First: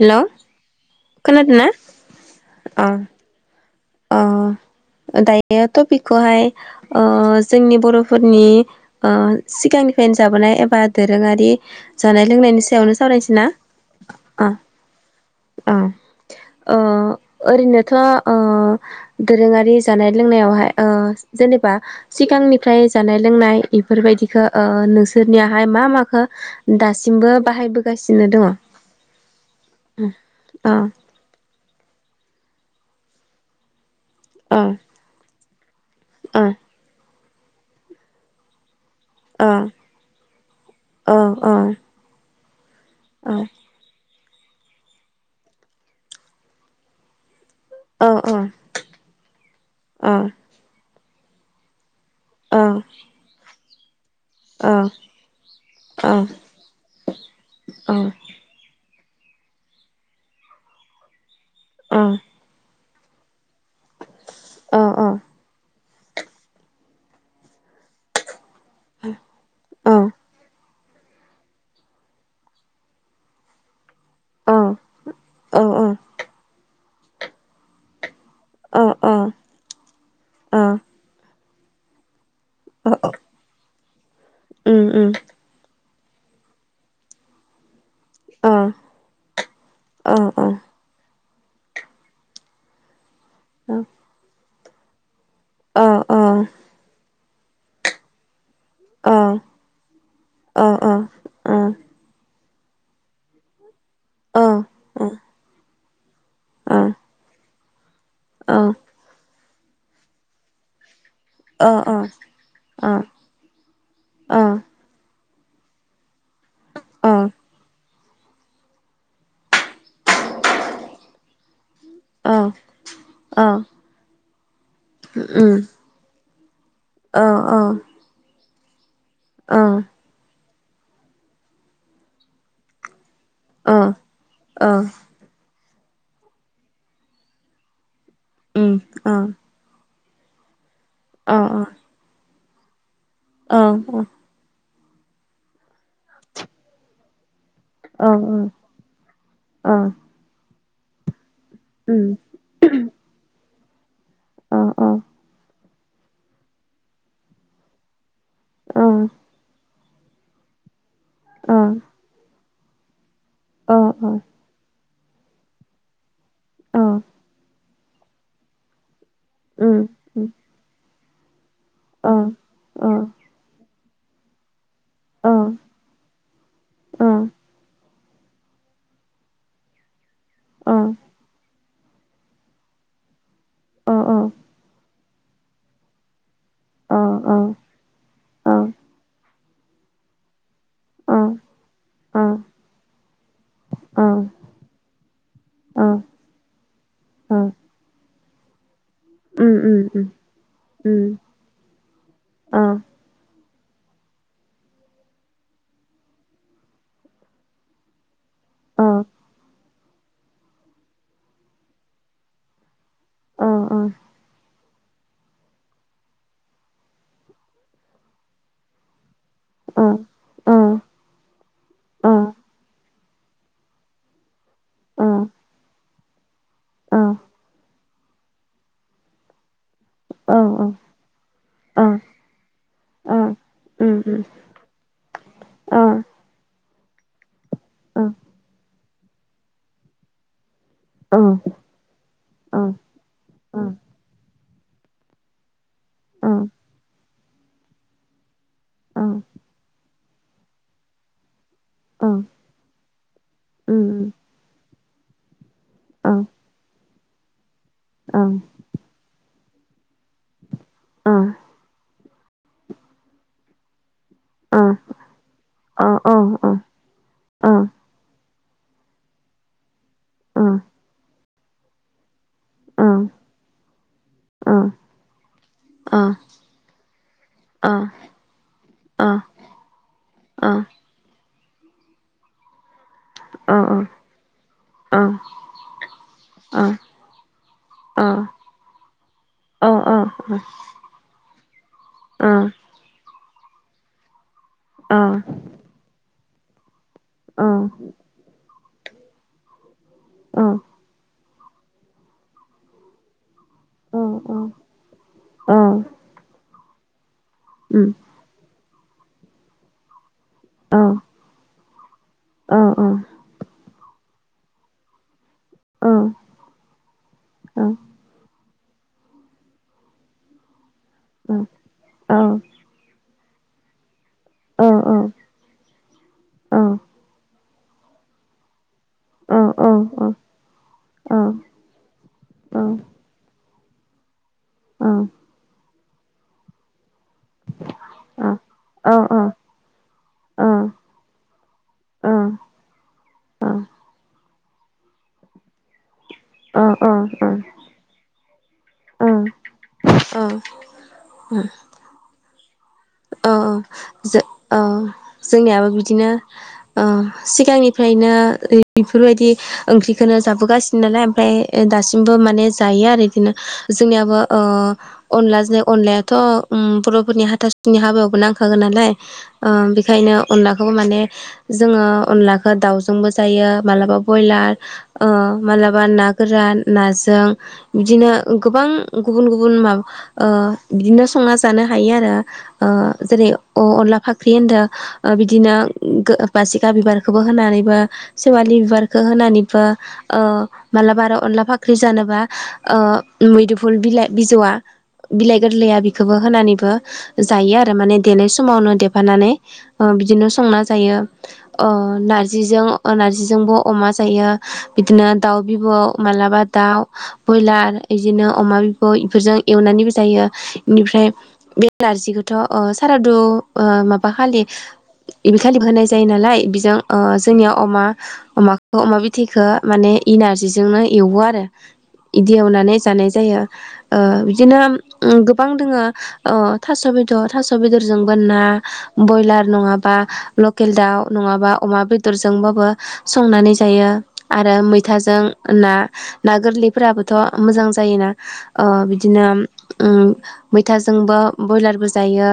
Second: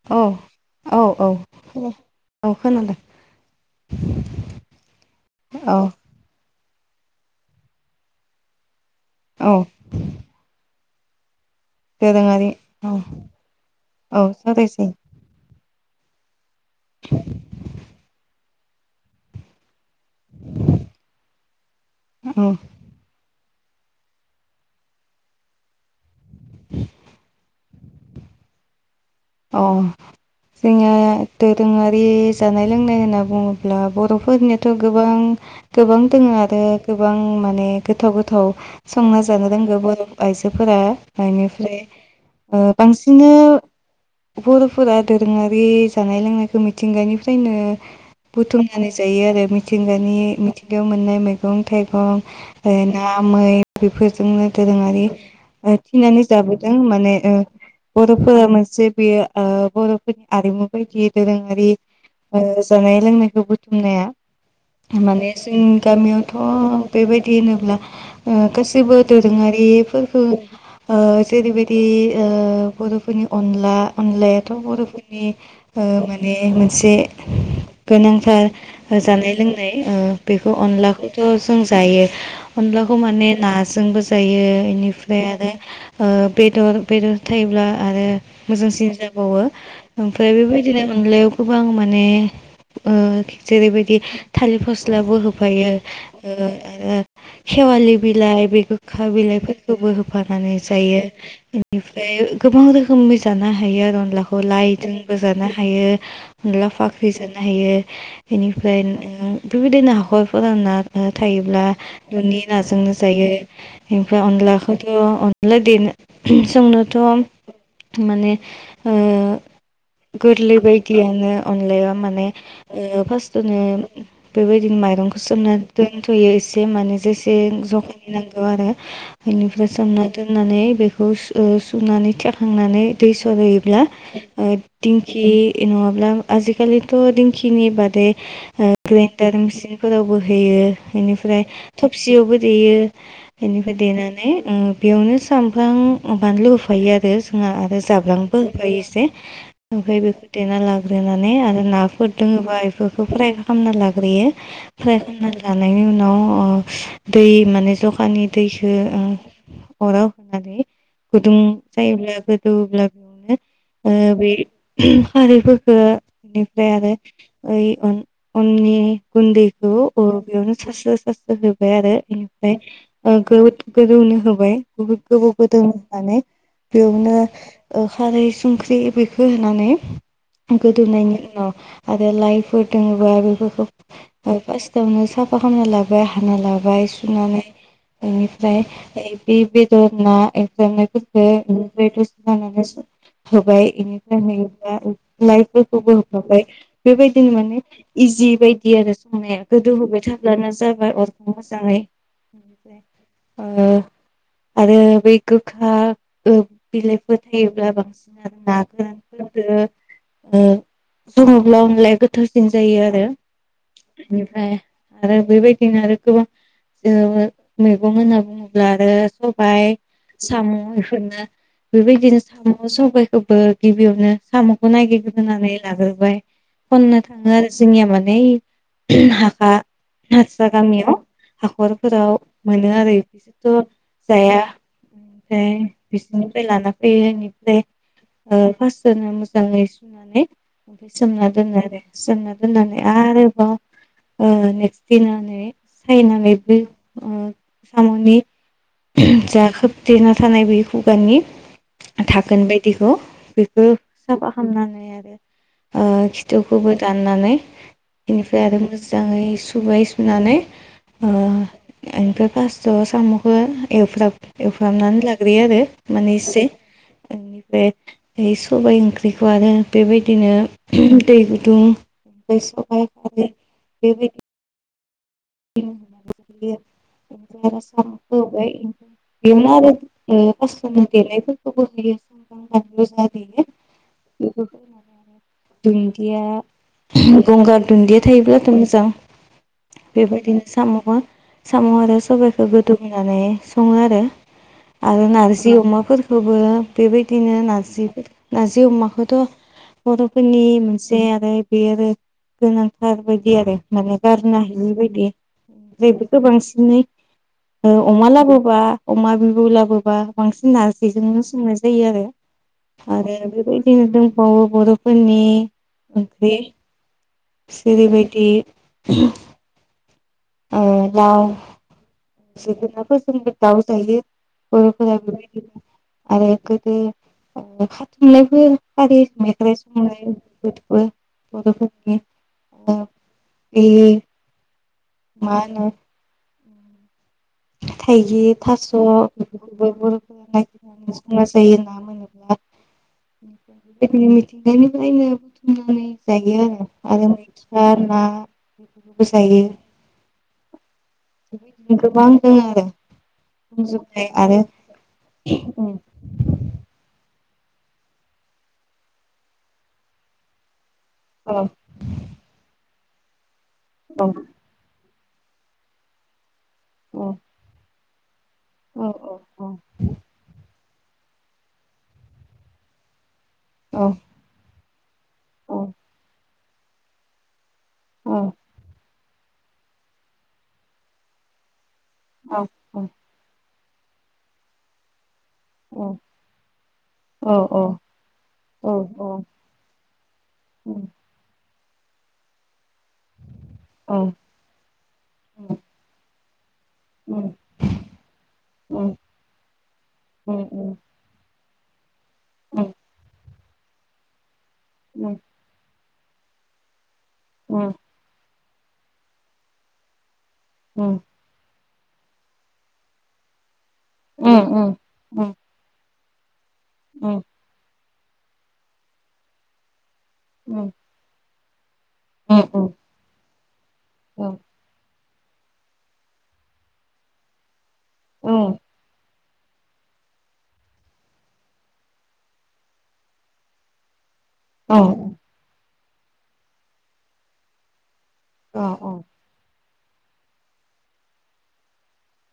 Hello अ औ- औ खोनादोंना -औ अ खोनादों। अ दायो औ तपिकखौहाय ओ जोंनि बर'फोरनि ओ औ सिगांनिफ्रायनो जाबोनाय एबा दोरोंआरि जानाय दोरोङारि लोंनायनि औ सायावनो सावरायनोसै ना? औ उ सावरायसै औ ओ ओरैनोथ ओ दोरोङारि जानाय लोंनायावहाय ओ जेनेबा औ सिगांनिफ्राय जानाय लोंनाय इफोरबायदिखौ ओ नोंसोरनियाहाय मा माखो दासिमबो बाहायबो गासिनो दङ। अ अ जोंहा दोरोङारि जानाय लोंनाय होनना बुङोब्ला बर फोरनिथ अ गोबां गोबां दङ आरो अ गोबां माने गोथाव गोथाव संना जानो रोंगौ बर' आइजोफोरा अ अ बेनिफ्राय ओ बांसिननो अ बर'फोरा दोरोङारि जानाय लोंनायखौ मिथिंगानिफ्रा फ्रायनो ओं बुथुमनानै जायो आरो मिथिंगानि मिथिंगायाव मोननाय मैगं थाइगं ओ ना मै बेफोर जोंनो दोरोङारि ओ थिनानै जाबोदों माने ओ बर'फोरा मोनसे बेयो ओ बर'फोरनि आरिमु बायदियै दोरों आरि ओ जानाय लोंनायखौ बु थुमनाया माने जों गामियावथ' बेबायदि होनोब्ला ओ गासैबो दोरोङारिफोरखौ ओ जेरैबायदि ओ बर'फोरनि अनला अनलायाथ' बर'फोरनि ओ माने मोनसे गोनां थार जानाय लोंनाय ओ बेखौ अनलाखौथ' जों जायो। अनलाखौ माने नाजोंबो जायो इनिफ्राय आरो ओ बेदर बेदर थायोब्ला आरो मोजां जाबावो ओमफ्राय बेबायदिनो अनलायाव गोबां माने ओ जेरैबायदि थालिर फस्लाबो हो फायो ओ आरो खेवालि बिलाय बे गोखा बिलाइफोरखौबो होफानानै जायो। बेनिफ्राय गोबां रोखोमै जानो हायो अनलाखौ लाइदोंबो जानो हायो अनला फाख्रि जानो हायो। बेनिफ्राय बेबायदिनो हाखरफोराव ना थायोब्ला न'नि नाजोंनो जायो ओमफ्राय अनलाखौथ' [unintelligible] जोंनोथ' माने ओ गोरलै बायदियावनो अन माने ओ फार्स्टनो बेबायदिनो माइरंखौ सोमना दोनथ'यो एसे माने जेसे जखानि नांगौ आरो। बेनिफ्राय सोमना दोन नानै बेखौ ओ सु- सुनानै थेखांनानै दै सरहोयोब्ला ओ दिंखि नङाब्ला आजिखालिथ' दिंखिनि बादै ओ ग्राइडार मिसिन फोरावबो होयो। बेनिफ्राय थबसेयावबो देयो। बेनिफ्राय देनानै ओम बेयावनो सामब्राम बानलु होफायो आरो जोंहा आरो जाब्लांबो होयो एसे ओमफ्राय बेखौ देना ला ग्रोना नै आरो नाफोर दोङोबा इफोरखौ प्राय खामना ला ग्रोयो। फ्राय खालामना ला लानायनि उनाव ओ दै माने जखाननि दैखो ओ अराव होनानै गुदुं जायोब्लाबो गोदौग्लाब ओ बे खारैफोरखौ बिनिफ्राय आरो बै उन उननि गुन्दैखौ अ बेयावनो सास्र' सा होजोब बाय आरो इनिफ्राय ओ गोदौनो होबाय। बुहोद गोबाव गोदो होनानै बेयावनो ओ खारै संख्रि बेखौ होनानै गोदोनायनि उनाव आरो लाइफोर दङोबा बेफोर खौ फासदावनो साफ खामना लाबाय हाना लाबाय बाय सुनानै बेनिफ्राय बे फ्राय ना एव [unintelligible] लानानै होबाय बेनिफ्राय नुयोब्ला लाइफोरखौबो होखाबाय बेबायदिनो माने इजि बायदिया संनाया गोदौहोबाय थाब्लानो जाबाय अरखौ मोजांङै ओ आरो बै गोखा ओ बिलाइफोर थायोब्ला बांसिन आरो ना गोरान फोरदो ओं संङोब्ला अनलाया गोथावसिन जायो बिनिफ्राय आरो बेबायदिनो आरो गोबां जोंङो मैगं होनना बुंङोब्ला आरो सबाय साम' बेफोरनो बेबायदिनो साम' सबाय थेवबो गिबियावनो साम' नागिरग्रोनानै लाग्रोबाय खननो थांङो आरो जोंनिया मान [unintelligible] हारसा गामियाव हाखरफोराव मोनो आरो बिसोरथ' जाया ओमफ्राय बिसिनि [unintelligible] दे ओ फारस [unintelligible] सोमना दोनो आरो सोमना दोननानै आरोबाव‌ ओ फिथिनानै सायनालायबो सामनि जाखोब देरना थानाय बे खुगानि थागोन बायदिखौ बेखौ साफा खालामामनानै आरो [unintelligible] ओ खिथुखौबो दाननानै बेनिफ्राय आरो मोजाङै सुबाय सुनानै ओ ओमफ्राय फासथआव साम'खौ एवफ्राम एवफ्रामनानै लाग्रोयो आरो। निसे बेनिफ्राय सबाइ ओंख्रिखौ आरो बेबायदिनो दै ग दुं [unintelligible] [unintelligible] [inaudible] [inaudible] दुन्दिया गंगार दुन्दिया थायोब्लाथ' मोजां। बेबायदिनो साम' साम' आरो सबाइखौ गोदौहोनानै सङो आरो। आरो नारजि अमाफोर खौबो बेबायदिनो नारजि नारजि अमाखौ थ बर'फोरनि मोनसे आरो बे आरो गोनांथार बायदि आरो। माने गारनो हायै बाय बेफोरखौ बांसिनै अमा लाबोबा बा अमा बिबु लाबोबा बांसिन नारजिजोंनो संनाय जायो आरो। आरो बेबायदिनो दंबावो बर' फोरनि ओंख्रि। सिरिबायदि [inaudible] [inaudible] लाव जोगोनारफोरजोंबो [inaudible] [inaudible] आरो गोदो ओ खाथुमनायफोर हारि मेख्राइ संनायबो बर'फोरनि ओ ए मा होनो थाइगिर, थास' बेफोरखौबो बर'फोरा नागिरनानै संना जायो ना मोनोब्लाबा [inaudible] [inaudible] निफ्रायनो बुथुमनानै जायो आरो आरो मैथा ना बेफोरखौबो जायो। औ बेबायदिनो गोबां [inaudible] औ औ बुंजोबनाय जे आरो औ औ जोंनियाबो बिदिनो औ सिगांनिफ्रायनो बेफोरबायदि ओंख्रिखौनो जाबोगासि नालाय ओमफ्राय औ दासिमबो माने दायो आरोदिनो जोंनियाबो ओ अनलाजोंनो अनलायाथ' उम बर'फोरनि हाथास नि हाबायावबो नां होगोन औ नालाय औ ओ बेखायनो अनला [unintelligible] माने जोङो अनलाखौ दावजोंबो जायो औ मालाबा ब्रयलार मालाबा ना गोरान नाजों बिदिनो गोबां गुबुन गुबुन माब ओ बिदिनो संना जानो हयो आरो ओ जेरै अ अनला फाख्रि होनदो ओ बिदिनो गो बासिखा बिबारखौबो होनानैबो सेवालि बिबारखो होनानैबो ओ मालाबा आरो अनला फाख फै जानोबा ओ मैदुफुल बिलाइ बिजौआ बिलाइ गोरलैया बिखौबो होनानैबो जायो आरो माने देनाय समावनो देफानानै ओ बिदिनो संना जायो अ नारजिजों नारजिजोंबो अमा जायो बिदिनो दाउ बिबौ मालाबा दाउ ब्रयलार इदिनो अमा बिब' इफोरजों एवनानैबो जायो इनिफ्राय बे नारजिखौथ' अ साराद' ओ माबा खालि इनिखालिबो होनाय जायो नालाय बि जों ओ जोंनिया अमा अमाखौ अमा बिथैखो माने इनारजिजोंनो एवो आरो। [unintelligible] इदि एवनानै जानाय जायो। ओ बिदिनोम उम गोबां दोङो ओ थास' बिथ थास-' बिदरजों ना बयलार नङाबा लकेल दाउ नङाबा अमा बेदरजोंबाबो संनानै जायो। आरो मैथाजों ना ना गोरलैफोराबोथ' मोजां जायोना? ओ बिदिनो उम मैथाजोंबो ब्रयलारबो जायो।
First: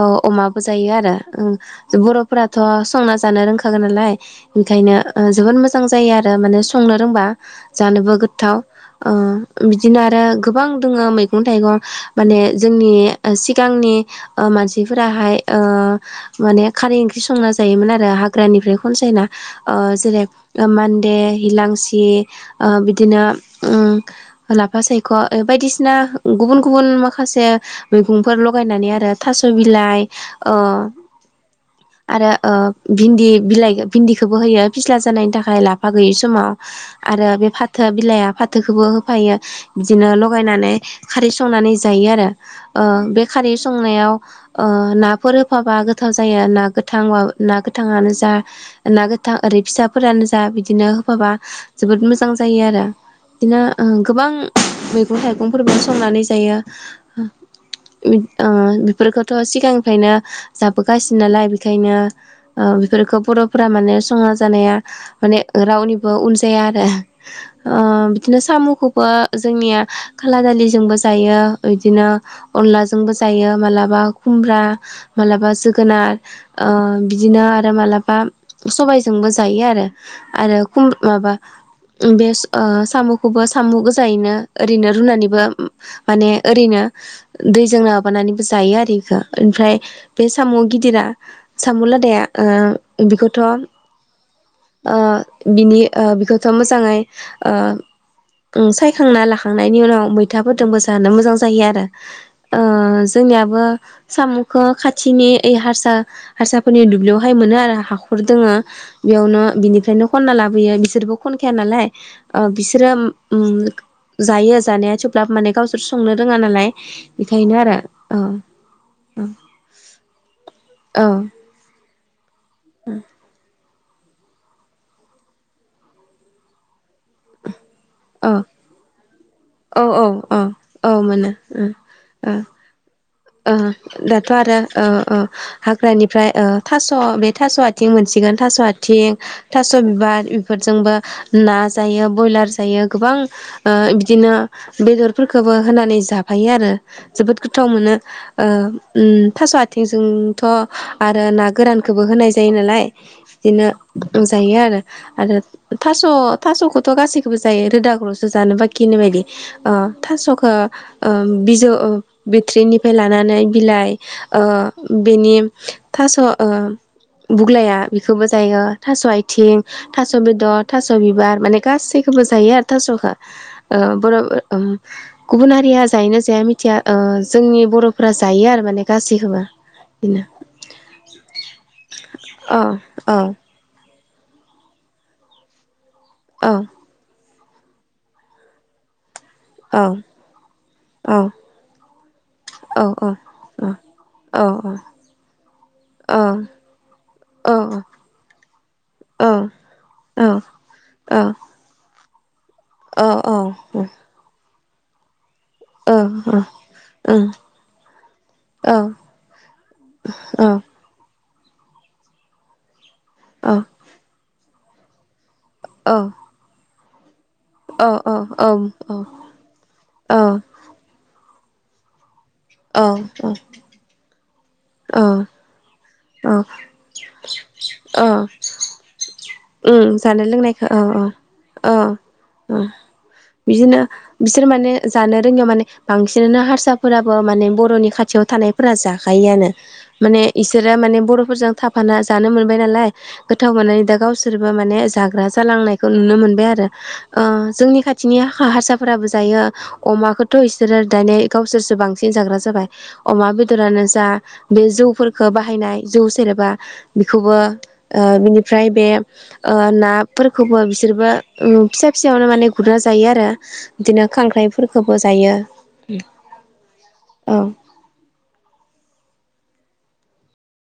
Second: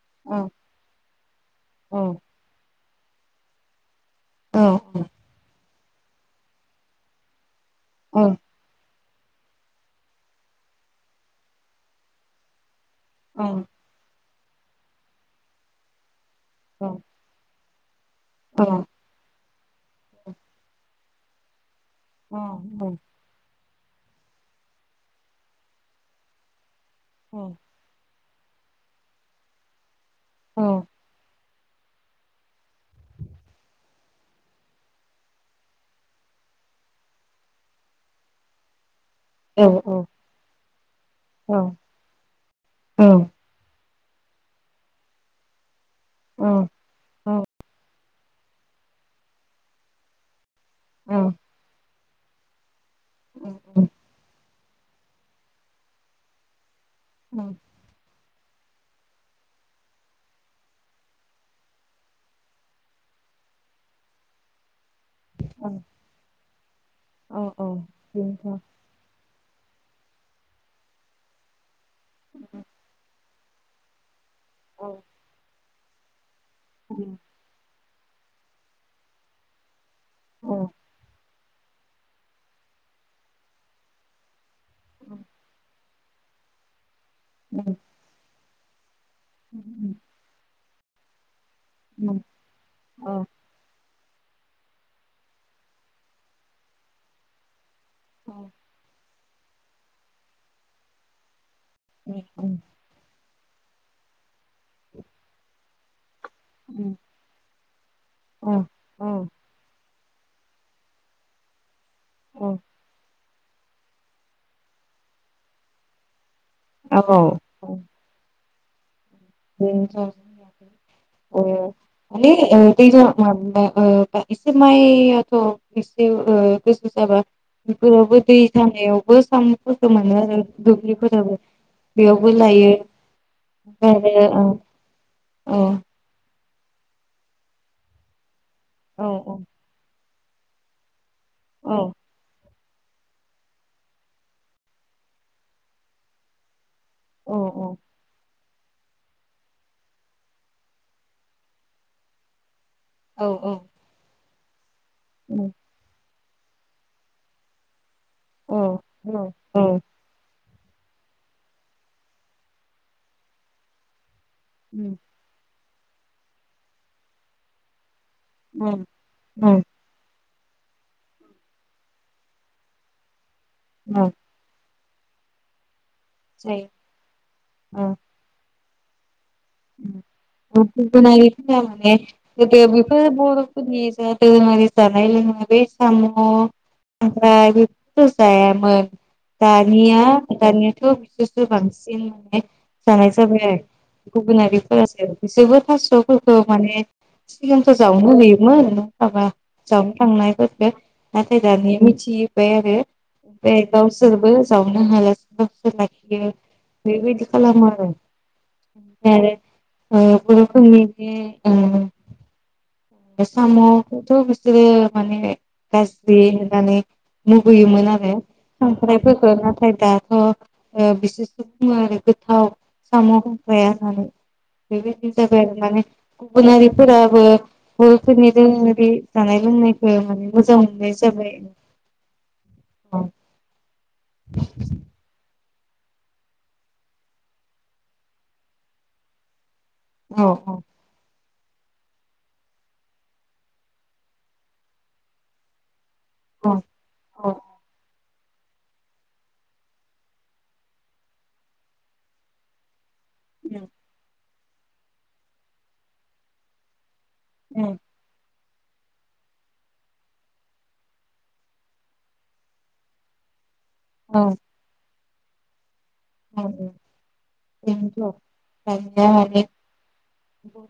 ओ अमाबो जायो ओ जो बर'फोराथ' संना जानो रोंखागोन नालाय। ओंखायनो ओ जोबोद मोज मोजां जायो आरो माने संनो रोंबा जानोबो गोथाव ओ बिदिनो आरो गोबां दङो मैगं थाइगं माने जोंनि सिगांनि ओ मानसिफोराहाय ओ माने खारै ओंख्रि संना ज जायोमोन आर ओ हाग्रानिफ्राय खनसायना ओ जेरै ओ मान्दे हिलांस यि ओ बिदिनो उम लाफा सायख' ओ बायदिसिना गुबुन गु बुन माखासे [unintelligible] फोर लगायनानै आरो थास' बिलाइ ओ आरो ओ भिन्दि बिलाइ भिन्दिखोबो होयो फिस्ला जानायनि थाखाय लाफा गैयि समाव आरो बे फाथोआ बिलाइआ फाथोखोबो हो फायो इदिनो लगायनानै खारै संनानै जायो आरो ओ बे खारै सं संनायाव ओ नाफोर होफाबा गो थाव जायो ना गोथां उवा ना गोथाङानो जा ना गोथां ओरै फिसाफोरानो जा बिद दिनो होफाबा जोबोद मोजां जायो आरो बिदिनो ओ गोबां मैगं- थाइगंफोरबो संनानै जायो [inaudible] बिद ओ बिफोरखोथ' सिगांनिफ्रायनो जाबोगासिनो नालाय बिखायनो ओ बिफिरखो बर'फोरा माने संना जानाया माने रावनिबो उनजाया आरो ओ बिदिनो साम'खौबो जोंनिया खाला दालिजोंबो जायो ओइदिनो अनलाजोंबो जायो मालाबा खुमब्रा मालाबा जोग गोनार ओ बिदिनो आरो मालाब बा सबायजोंबो जायो आरो आरो खुम माबा उम बेस ओ साम'खौबो साम' गोजायैनो ओरैनो रुनानैबो उम माने ओरैनो माने दैजों माबानानै जायो आरो ओमफ्राय बे सामु गिद दिरा साम' लादाया ओ बेखौथ' ओ बिनि ओ बेखौथ' मोजाङै ओ ओ उम साय यखांना लाखांनायनि उनाव मैथाफोरजोंबो जानो मोजां जायो आरो। बेखौ ओ जोंनियाबो साम'खौ खाथिनि ओइ हारसा हारसाफोरनि दुब्लियावहाय मोनो आरो हाखर दोङो बेयावनो बिनिफ्रायनो खनना लाबोयो बिसोरबो खनखाया नालाय। ओ बिसोरो उम जायो जानाया थेब्लाबो माने गावसोर संनो रोङा नालाय। बेखायनो आरो औ। बेनोथन औ ओ माने ओ [unintelligible] ओ एसे माइआथ' एसे गोसो जाबा बेफोरावबो औ दै सानायावबो औ सामुफोरखौ औ मोनो औ आरो औ मोनो दुब्लिफोरावबो ओ बेयावबो ओ लायो ओ ओमफ्राय दाथ' आरो ओ ओ हाग्रानिफ्राय ओ थास' बे थास' आथिं मोनसिगोन। थास' औ आथिं थास' बिबार बेफोरजोंबो ना औ जायो ब्रयलार जायो। जायो गोबां ओ बिदिनो बेदरफोरखौबो होनानै जाफायो आरो। औ जोबोद गोथाव औ मोनो। ओ उम थास' आथिंजोंथ' आरो ना गोरानखौबो होनाय जायो नालाय। औ औ बिदिनो जायो आरो। आरो थास' थास'खौथ' गासैखौबो जायो। रोदा ल'सो जानो औ बाखि होननाय बायदि औ ओ थास'खो ओ बिजौ ओ बिथट्रिनिफ्राय लानानै बिलाइ ओ‌ बेनि थास' ओ बुग्लाया बिखौबो जायो थास' औ आइथिं थास' थास' बेदर थास' बिबार माने गासैखौबो जायो आ थास'ख। ओ‌ औ बर' गुबुनहारिया जायोना जाया जायो मिथिया ओ जोंनि औ बर'फोरा जायो आरो माने गासिखौबो। [inaudible] गोदो औ बेफोर औ बर'फोरनि जा दोरोङारि जानाय लोंनाय बे साम' औ [unintelligible] बेफोरखौ जायामोन औ दानिया दानियाथ' औ बिसोरसो बांसिन माने औ जानाय जाबाय आरो। औ गुबुना बेफोरासो बिसोरबो औ थास'फोरखौ माने औ सिगांथ' औ औ जावनो होयोमोन न'आव थाबा जावनो थांनायफोरखौ नाथाय दानि मिथि [inaudible] जावनो हाला [inaudible] बेबायदि खालामो आरो। औ ओमफ्राय आरो ओ औ बर'फोरनि जे उम बे औ साम'खौथ' बि सोरो माने औ गाज्रि होननानै औ मुगैयोमोन आरो औ खांख्राइफोरखौ नाथाय दाथ' ओ बिसो [inaudible] थाव औ साम' खांख्राया होननानै। बेबायदिनो जाबाय आरो माने औ गुबुन हारि फोराबो बर'फोरनि [unintelligible] जानाय ओम लोंनायखौ जानाय माने मोजां लोंनायखौ औ मोननाय औ जाबाय औ ओ औ बिदि बिसोर माने जानो रोंयिया माने बांसिनानो हारसाफोराबो माने बर'नि खाथियाव थानायफोरा जाखायोआनो। माने औ इसोरो माने बर' फोरजों थाफाना जानो मोनबाय नालाय गोथाव मोननानै दा गावसो सोरबो माने जाग्रा जालांनाय खौ नुनो मोनबाय औ आरो ओ औ जोंनि खाथ बिथिंनि हाखा हारसाफोराबो जायो अमाखौथ' इसोरो दानि गावसोरसो बांसिन जाग्रा जाबाय अमा बेदरानो जा बे जौफोरखो बाहायनाय जौ सेरेबा बिखौबो ओ बिनि फ्राय बे ओ नाफोरखौबो बिसोरबो उम फिसा-फिसायावनो माने गुरना जायो आरो। दिनो खांख्राइफोरखौ बोजायो। ओ-ओ बेनथ' [unintelligible] [unintelligible]